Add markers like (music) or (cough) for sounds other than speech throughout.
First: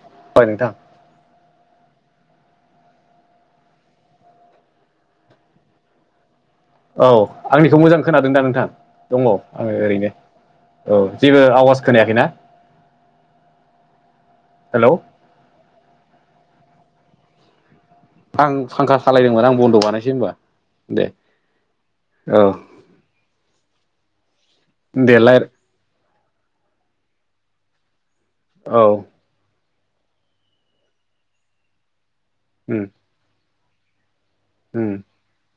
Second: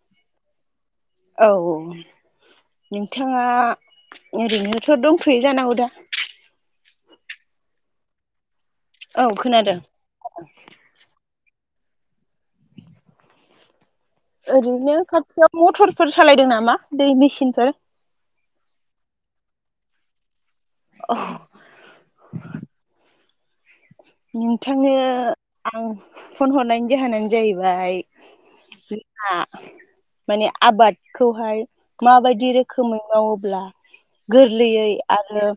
(unintelligible) नोंथां औ नोंथाङा ओरैनोथ' दंथ'यो जानांगौ दा। औ आंनिखौ मोजां खोनादों दा नोंथां औ दङ आङो खोनादों ओरैनो। औ जेबो आवाज खोनायाखैना। हेलौ ओरैनो खाथियाव मथरफोर सालायदों नामा दै मेचिनफोर। आं फांखा सालायदोंमोन आं बन्द' बानायसै होनबा दे औ। नोंथांनो दे लाय आं फन हरनायनि जाहोनानो जाहैबाय औ (unintelligible) माने आबादखौहाय माबायदि उम रोखोमै मावोब्ला उम गोरलैयै आरो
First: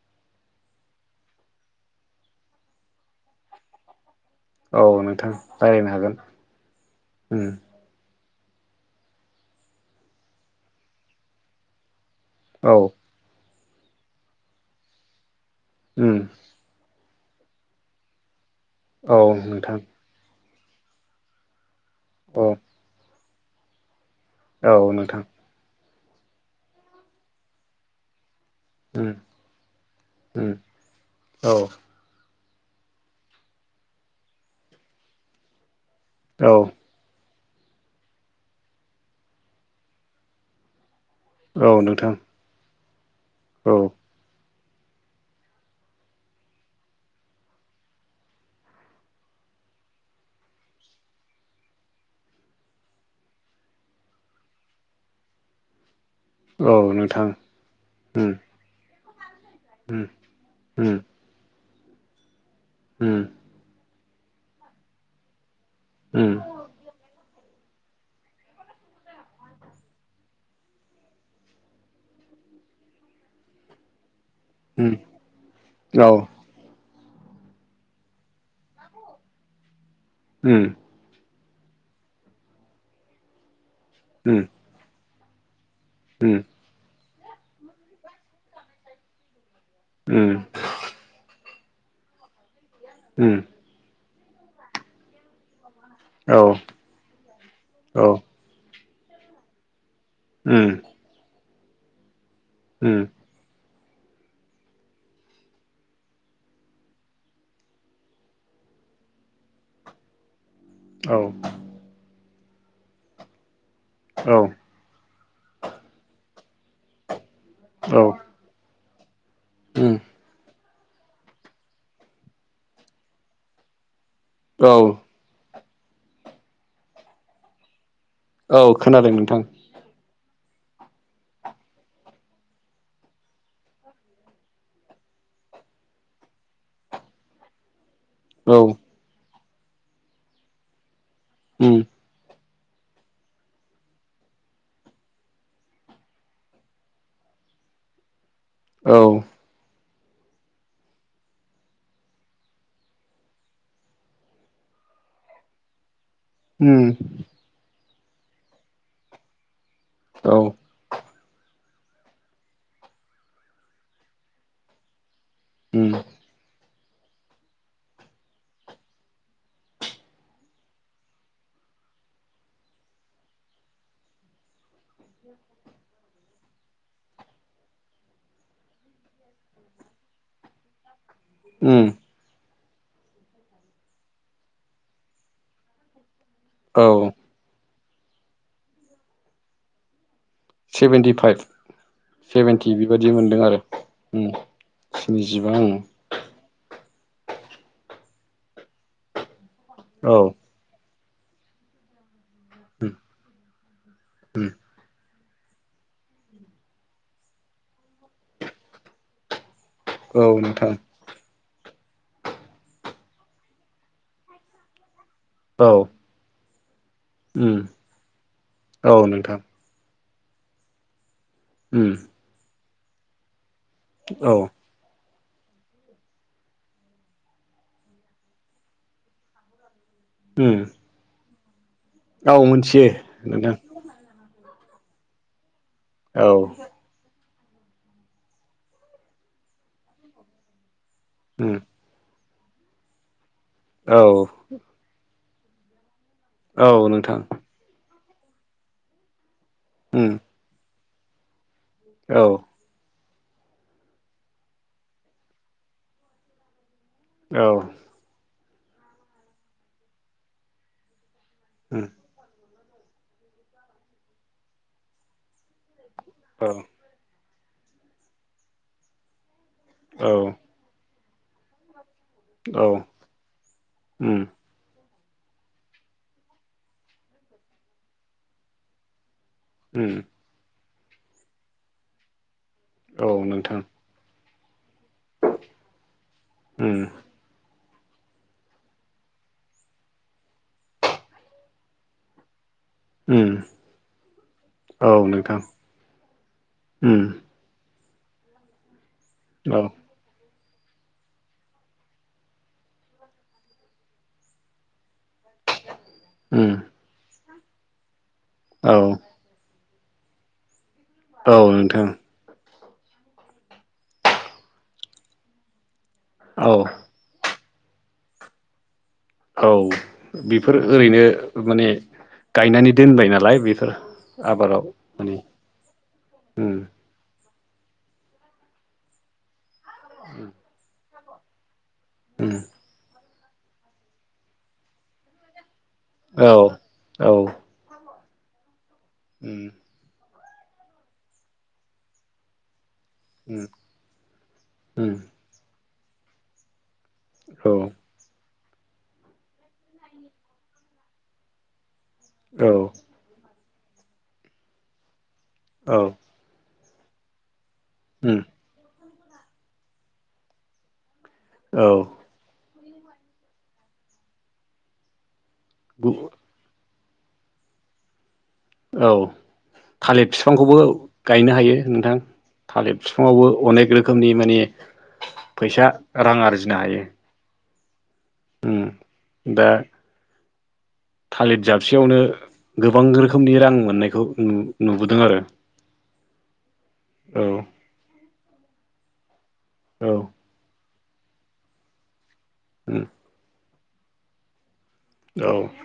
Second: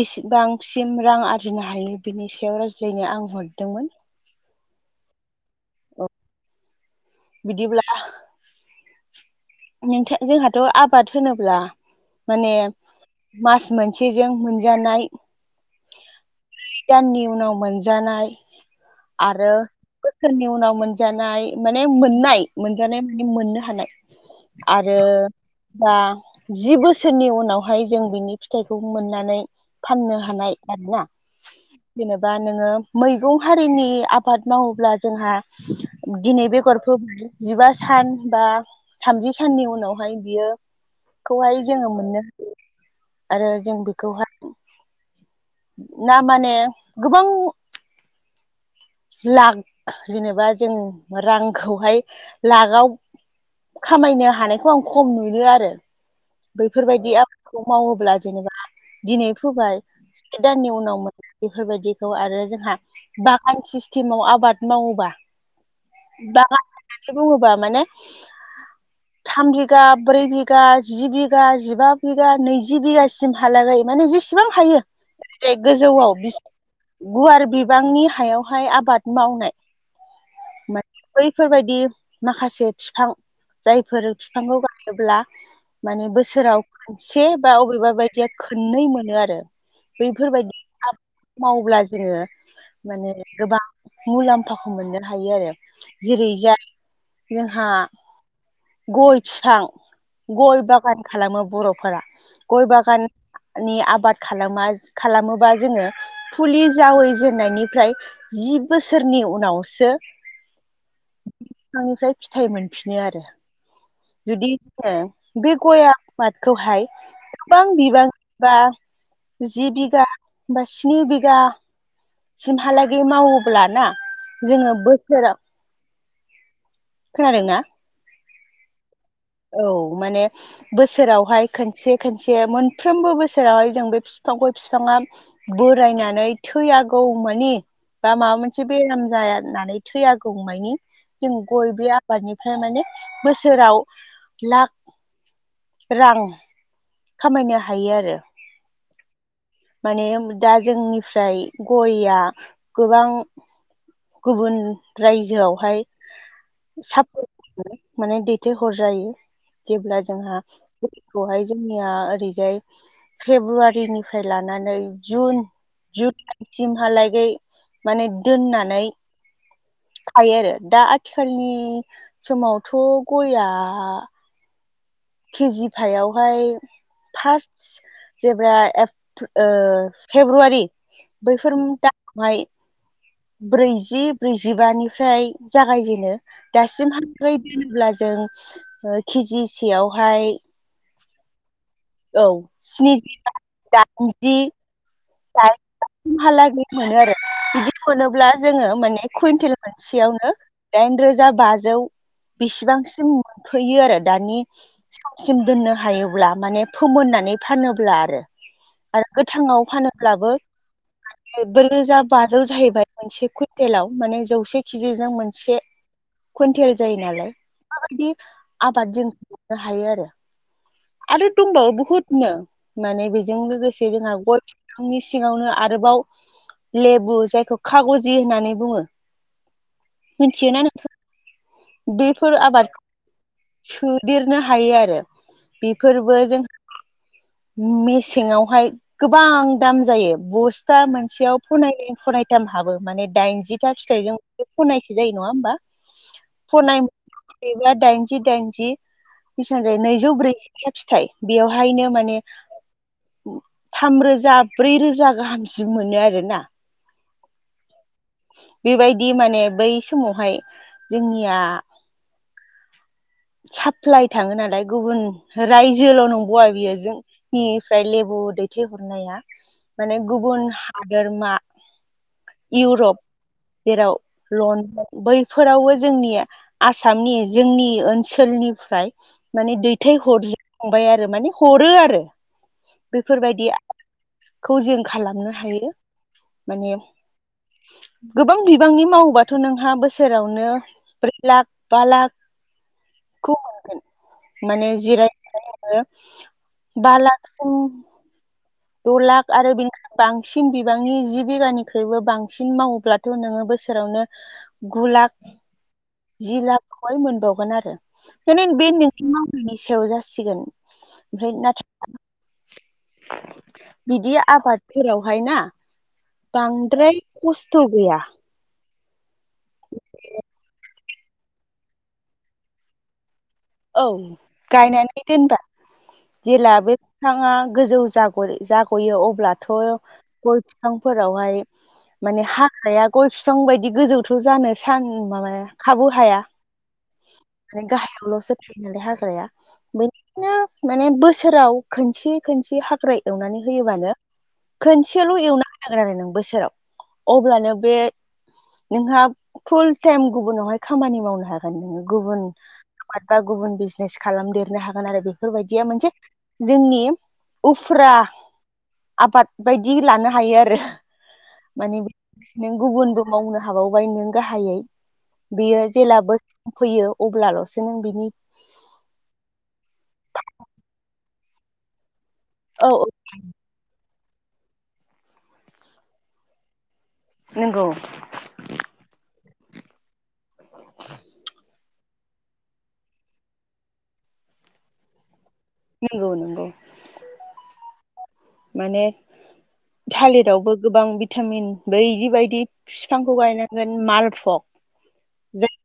बेसिबांसिम रां आरजिनो हायो बिनि सायाव (unintelligible) (unintelligible) आं हरदोंमोन औ नोंथां रायलायनो हागोन उम (unintelligible) नोंथा जोंहाथ' आबाद होनोब्ला माने औ मास मोनसेजों मोनजानाय उम दाननि उनाव मोनजानाय औ आरो नोंथां बोसोरनि उनाव मोन मोन जानाय माने मोननाय औ मोनजानाय माने मोननो हानाय औ आरो नोंथां दा जि बोसोरनि उनावहाय जों बिनि फिथाइखौ उम मोननानै फाननो उम हानाय आरो ना औ जेनेबा नोङो मैगं हारिनि आबाद मावोब्ला जोंहा दिनै औ बे जिबा सान बा थामजि साननि उनावहाय बियो खौहाय औ जोङो नोंथां मोननो हायो आरो औ जों बेखौहाय ना माने गोबां लाख जेनेबा जों रांखौहाय लाखआव खामायनो हानायखौ आं खम नुयो आरो औ बैफोरबायदि नोंथां आबादखौ मावोब्ला उम जेनेबा दिनै फोबाय उम से दाननि उम उनावमोन बेफोरबायाददिखौ आरो जोंहा उम बागान सिस्टेमाव आबाद मावोबा उम बान बुंङोबा माने (unintelligible) थाम बिघा ब्रै बिघा जि बिघा जिबा बिघा नैजि बिघासिम हालागायो माने जेसेबां बेसेबां हायो उम ज औ गोजौआव गुवार बिबांनि हायावहाय आबाद बाद मावनाय उम बैफोरबायदि माखासे बिफां जायफोर उम बिफांखौ गायोब्ला माने उम बोसोराव खनसे बा अबेबा बायदिया खननै मोनो आरो उम बैफोरबायदि आाबाद मावोब्ला जोङो माने उम गोबां मुलाम्फाखौ मोननो हायो आरो जेरै औ जा जोंहा औ गय फिफां गय उम बागान खालामो बर'फोरा गय उम बागान नि आबाद खालामा खालामोबा जोङो फुलि जावैजेननायनिफ्राय जि बोसोरनि उनावसो औ बिफांनिफ्राय फिथायाइ मोनफिनो आरो औ जुदिङो बे गया आफमादखौहाय गोबां औ बिबां बा जि उम बिघा बा स्नि बिघा सिमहालागै मावोब्लाना ना औ जोङो बोसोराव खोनादों ना औ खोनादों नोंथां औ माने बोसोरावहाय खनसे खनसे मोनफ्रोमबो बोसोरावहाय जों बे बिफां गय बिफाङा बोरायनानै थैयागौ मानि बा माबा औ मोनसे बेराम जाया होननानै थैया गौमानि जों उम गयबोया आबादनिफ्राय माने बोसोराव लाख रां खामायनो हायो आरो। औ माने दा जोंनिफ्राय गयया गोबां गुबुन रायजोआवहाय उम सापर्ट माने दैथायहर जायो जेब्ला जोंहा औ दैखौहाय जोंनिया ओरैजाय फेब्रुवारिनिफ्राय लानानै जुन उम जुलाइ सिमहालागै माने दोननानै थायो आरो दा आथिखालनि समावथ' गइआ केजि फाइआवहाय फार्स्ट जेब्ला ओ फेब्रुवारि बैफोर उम दा माय ब्रैजि ब्रैजिबानिफ्राय जागायजेनो औ दासिमहालागै दोनोब्ला जों केजिसेयावहाय सेभेनटि फाइभ औ सेभेेनटि स्नि बेबादि मोनदों आरो। उम। नैजिबा ओं। हालागै मोनो आरो बिदि मोनोब्ला जोङो माने कुइन्टेल औ मोनसेयावनो दाइनरोजा बाजौ उम बेसिबांसिम मोनफैयो आरो दानि सिम दोननो हायोब्ला माने फोमोननानै फानोब्ला आरो। आरो गोथाङाव फानो औ ब्लाबो नोंथां नोबबैरोजा बाजोल जाहैबाय मोनसे कुइन्टेलाव माने जौसे केजि जों मोन से औ कुइन्टेल जायो नालाय। उम माबायदि औ आबादजों नोंथां हायो आरो। आरो दंबावो उम बुहुदनो, माने बेजों लोगोसे जोंहा गय औ बिफांनि सिङावनो आरोबाव लेबु जायखौ खाग'जि होननानै बुङो। मिथियोना उम नोंथां बेफोर औ आबाद मोनथियो नोंथां सोदेरनो हायो आरो। बेफोरबो जों औ मेसेंआवहाय गोबां दाम जायो। बस था मोनसेयाव उम फनायनै फनायथाम हाबो माने दाइनजिथा औ फिथाइजों फनायसे जायो नङा होमबा? औ नोंथां फनाय बा दाइनजि दाइनजि बेसेबां जायो उम नैजौ ब्रैजिथा फिथाइ, बेयावहायनो माने औ थामरोजा ब्रैरोजा गाहामसिम मोनो आरोना। औ। बेबायदि माने बै समावहाय जोंनिया उम साप्लाय थाङो नालाय गुबुन रायजोल' नंबावा औ बियो जों निफ्राय लेबु दैथायहरनाया, माने औ गुबुन हादोरमा औ इउरप, जेराव उम लण्डन बैफोरावबो जोंनि आसामनि जोंनि ओनसोलनिफ्राय माने उम दैथाय हरजाखांबाय आरो माने हरो आरो। औ नोंथां। खौ जों खालामनो हायो। उम माने गोबां बिबांनि मावोबाथ' नोंहा बोसोरावनो ब्रै लाख बा लाख उम खौ मोनगोन। माने औ जिराय नोंथां नोङो बा उम लाख द' लाख आरो औ बिनि बांसिन बिबांनि जि बिगानिख्रुइबो बांसिन मावोब्लाथ' नोङो बोसोरावनो गु लाख जि उम लाखखौहाय मोनबावगोन आरो। बेनि बे औ नोंनि मावनायनि सायाव जासिगोन। ओमफ्राय औ ना नोंथां बिदि आबादफोरावहाय ना औ बांद्राय खस्थ' गैया। औ बेफोर ओरैनो माने गायनानै दोनबाय नालाय बेफोर औ आबादाव गायनानै माने दोनबा जेला उम बे बिफाङा गोजौ जाग' जाग'यो अब्लाथ' गय फिफांफोरावहाय माने उम हाग्राया गय बिफां बायदि गोजौथ' जानो सान माबाया खाबु हाया, औ औ माने गाहायावल'सो हाग्राया उम बेनि बिदिनो माने बोसोराव खोनसे खोनसे हाग्राय एवनानै उम होयोबानो उम खोनसेल' एवना होनांगोन आरो नों बोसोराव। अब्लानो औ बे नोंहा फुल टाइम गुबुनावहाय खामानि मावनो हागोन। नोङो गुबुन औ आबाद बा गुबुन बिजनेस खालामदेरनो हागोन आरो बेफोरबायदिया औ मोनसे जोंनि उफुरा उम आबाद बायदि लानो हायो आरो औ माने नों गुबुनबो मावनो हाबावबाय नों गाहायै बेयो जेला बै फैयो अब्लाल'सो नों बिनि औ थालिर फिफांखौबो गायनो हायो नोंथां औ थालिर औ फि फङावबो अनेक रोखोमनि माने फैसा रां आरजिनो हायो नोंगौ दा थालिर जाबसेयावनो गोबां रोखोमनि रां मोननायखौ नुबोदों आरो नंगौ नंगौ औ माने औ थालिरावबो गोबां भिटामिन बैदि बायदि बिफांखौ गायनांगोन मालफग औ जाय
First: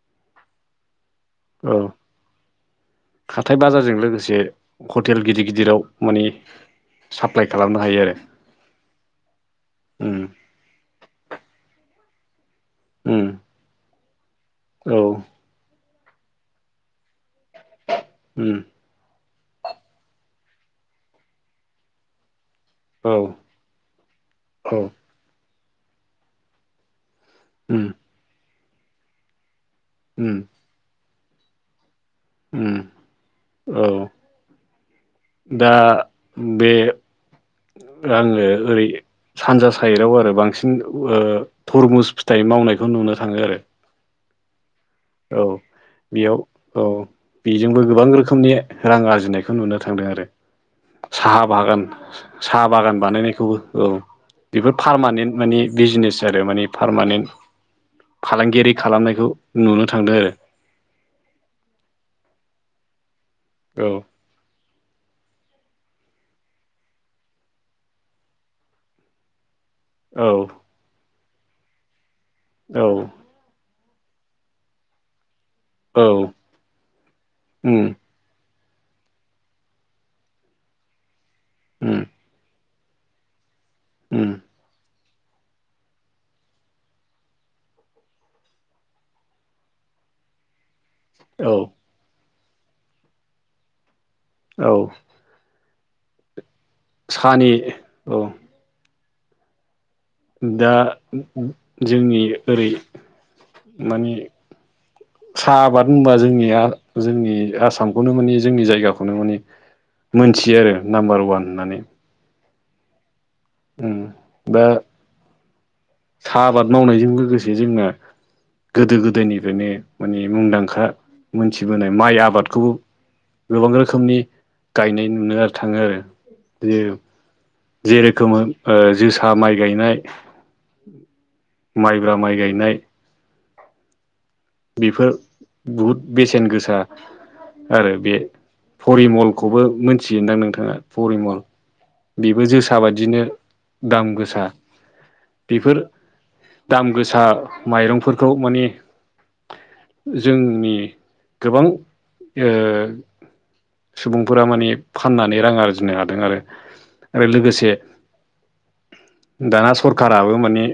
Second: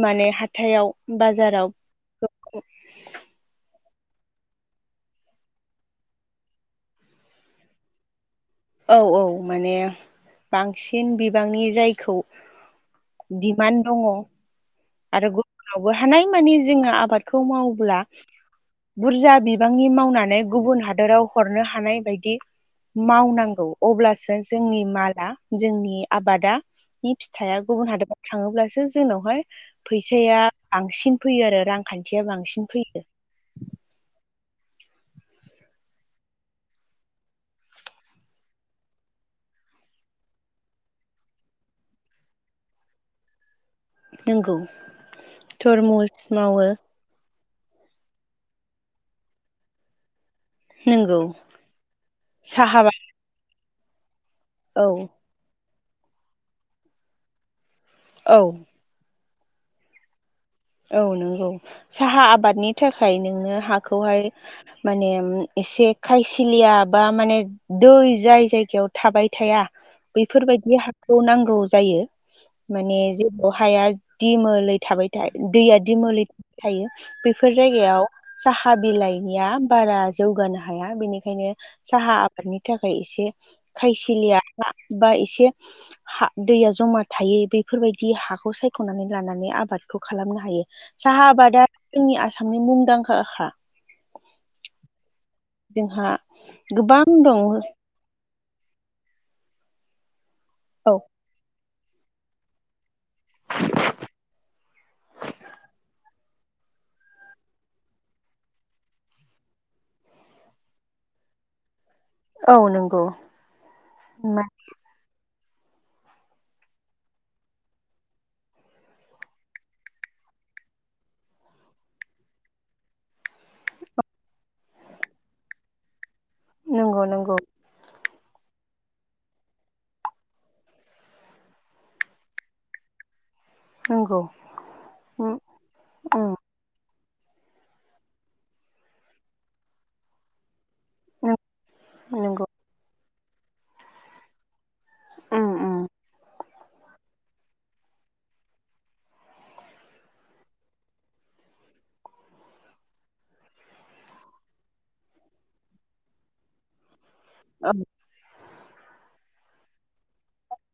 माने हाथायाव ब औ हाथथाय बाजारजों लोगोसे हटेल गिदिर गिदिराव माने साप्लाइ खालामनो हायो आरो औ औ माने उम बांसिन बिबांनि जायखौ ओम दिडमान्ड दङ औ आरो गुबुनावबो हानाय मानि जोंङो आबादखौ माव्ला उम बुरजा बिबांनि मावनानै गुबुन हादोराव हरनो हानाय बायदि औ मावनांगौ अब्लासो औ जोंनि माआ जोंनि आबादा नि फिथाइआ उम गुबुन हादोराव थाङोब्लासो जोंनावहाय उम फैसाया बांसिन फैयो आरो रांखान्थिया बांसिन उम फैयो औ दा बे आङो ओरै सानजा साइडआव आरो बांसिन थरमुस फिथाइ मावनायखौ नुनो थाङो आरो नगौ औ थरमुस बेयाव मावो औ बेजोंबो गोबां रोखोमनि रां आरजिनायखौ नुनो थांदों आरो नंगौ साहा बागान साहा बागान बानायनायखौबो औ बेफोर औ पारमानेन्ट माने बिजनेस आरो मान पारमानेन्ट औ फालांगियारि खालामनायखौ नुनो थांदो आरो औ नंगौ साहा आबादनि थाखाय नोंनो औ हाखौहाय माने एसे खायसिलिया बा माने दै जाय जायगायाव थाबाय थाया औ बैफोरबायदि हाखौ नांगौ जायो माने जे अहाया दिमोलै थाबाय थ दैया औ दिमोलै थाबाय थायो बेफोर उम जायगायाव साहा बिलाइनिया बारा जौगानो हाया बेनिखायनो उम साहा बेनि थाखाय एसे उम खायसिलिया बा एसे हा दैया जमा थायो बेफोरबायदि हाखौ सायख'नानै लानानै आबाद खालामनो हायो साहा औ आबादा जोंनि आसामनि मुंदांखाखा औ जोंहा गोबां दं। साहानि औ दा औ जोंनि ओरै माने साहा आबाद होनबा जोंनिया जोंनि आसामखौनो माने जोंनि जायगाखौनो माने मोनथियो आरो नाम्बार ववान होननानै औ नंगौ दा साहा आबाद मावनायजों लोगोसे जोंना गोदो गोदायनिफ्रायनो मानि मुंदांखा मोनथिबोनाय माइ आबादखौबो गोबां रोखोमनि गायनाय नुनो थाङो आरो। जे नंगौ नंगौ जेरोखोमो ओ जोसा माइ गायनाय माइब्रा माइ गायनाय नोंगौ बेफोर बुहुद बेसेन गोसा आरो बे फरिमलखौबो मोनथिगोनदां नोंथाङा परिमल बेबो नंगौ जोसा बादिनो दाम गोसा। उम बेफोर उम दाम गोसा माइरंफोरखौ माने जोंनि गोबां ओ सुबुंफोरा माने फाननानै रां आरजिनो हादों आरो। आरो लोगोसे दाना सरखाराबो माने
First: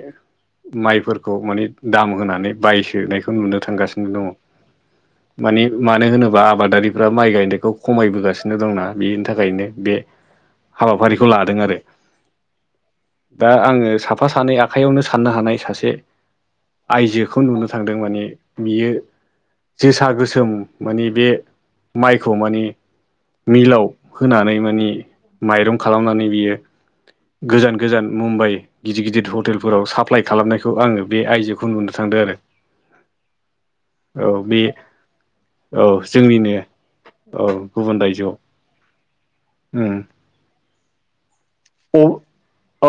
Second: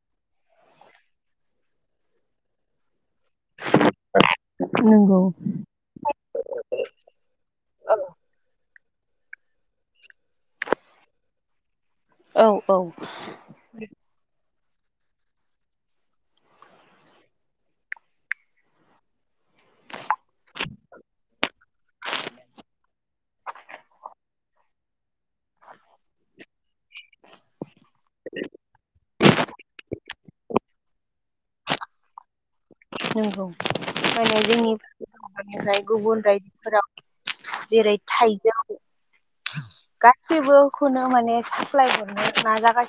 माइफोरखौ माने दाम होनानै बायसोनायखो नुनो थांगासिनो दङ नंगौ माने मानो होनोबा आबादारिफ्रा माइ गायनायखौ खमायबोगासिनो दंना बेनि थाखायनो बे हाबाफारिखौ लादों आरो। औ औ दा आङो साफा सानै आखाइयावनो साननो हानाय सासे आयजोखौ नुनो थांदों माने बियो जोसा गोसोम माने बे माइखौ माने मिलाव होनानै माने माइरं खालामनानै बियो गोजान गोजान मुम्बाइ गिदिद गिदिद हटेलफोराव साप्लाइ खालामनायखौ आङो बे आइजोखौ नुनो थांदों आरो। नोंगौ औ माने बे जोंनि (unintelligible) निफ्राय औ गुबुन जोंनिनो औ रायजोफोराव जेरै गुबुन रायजोआव थाइजौ उम गाससिबो खुनु माने साप्लाय हरनो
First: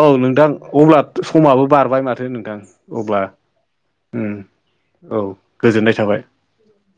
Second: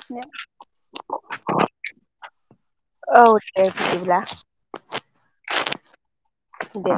औ नोंथां अब्ला समाबो बारबाय माथो नोंथां अब्ला औ दे बिदिब्ला उम। औ गोजोननाय थाबाय। दे।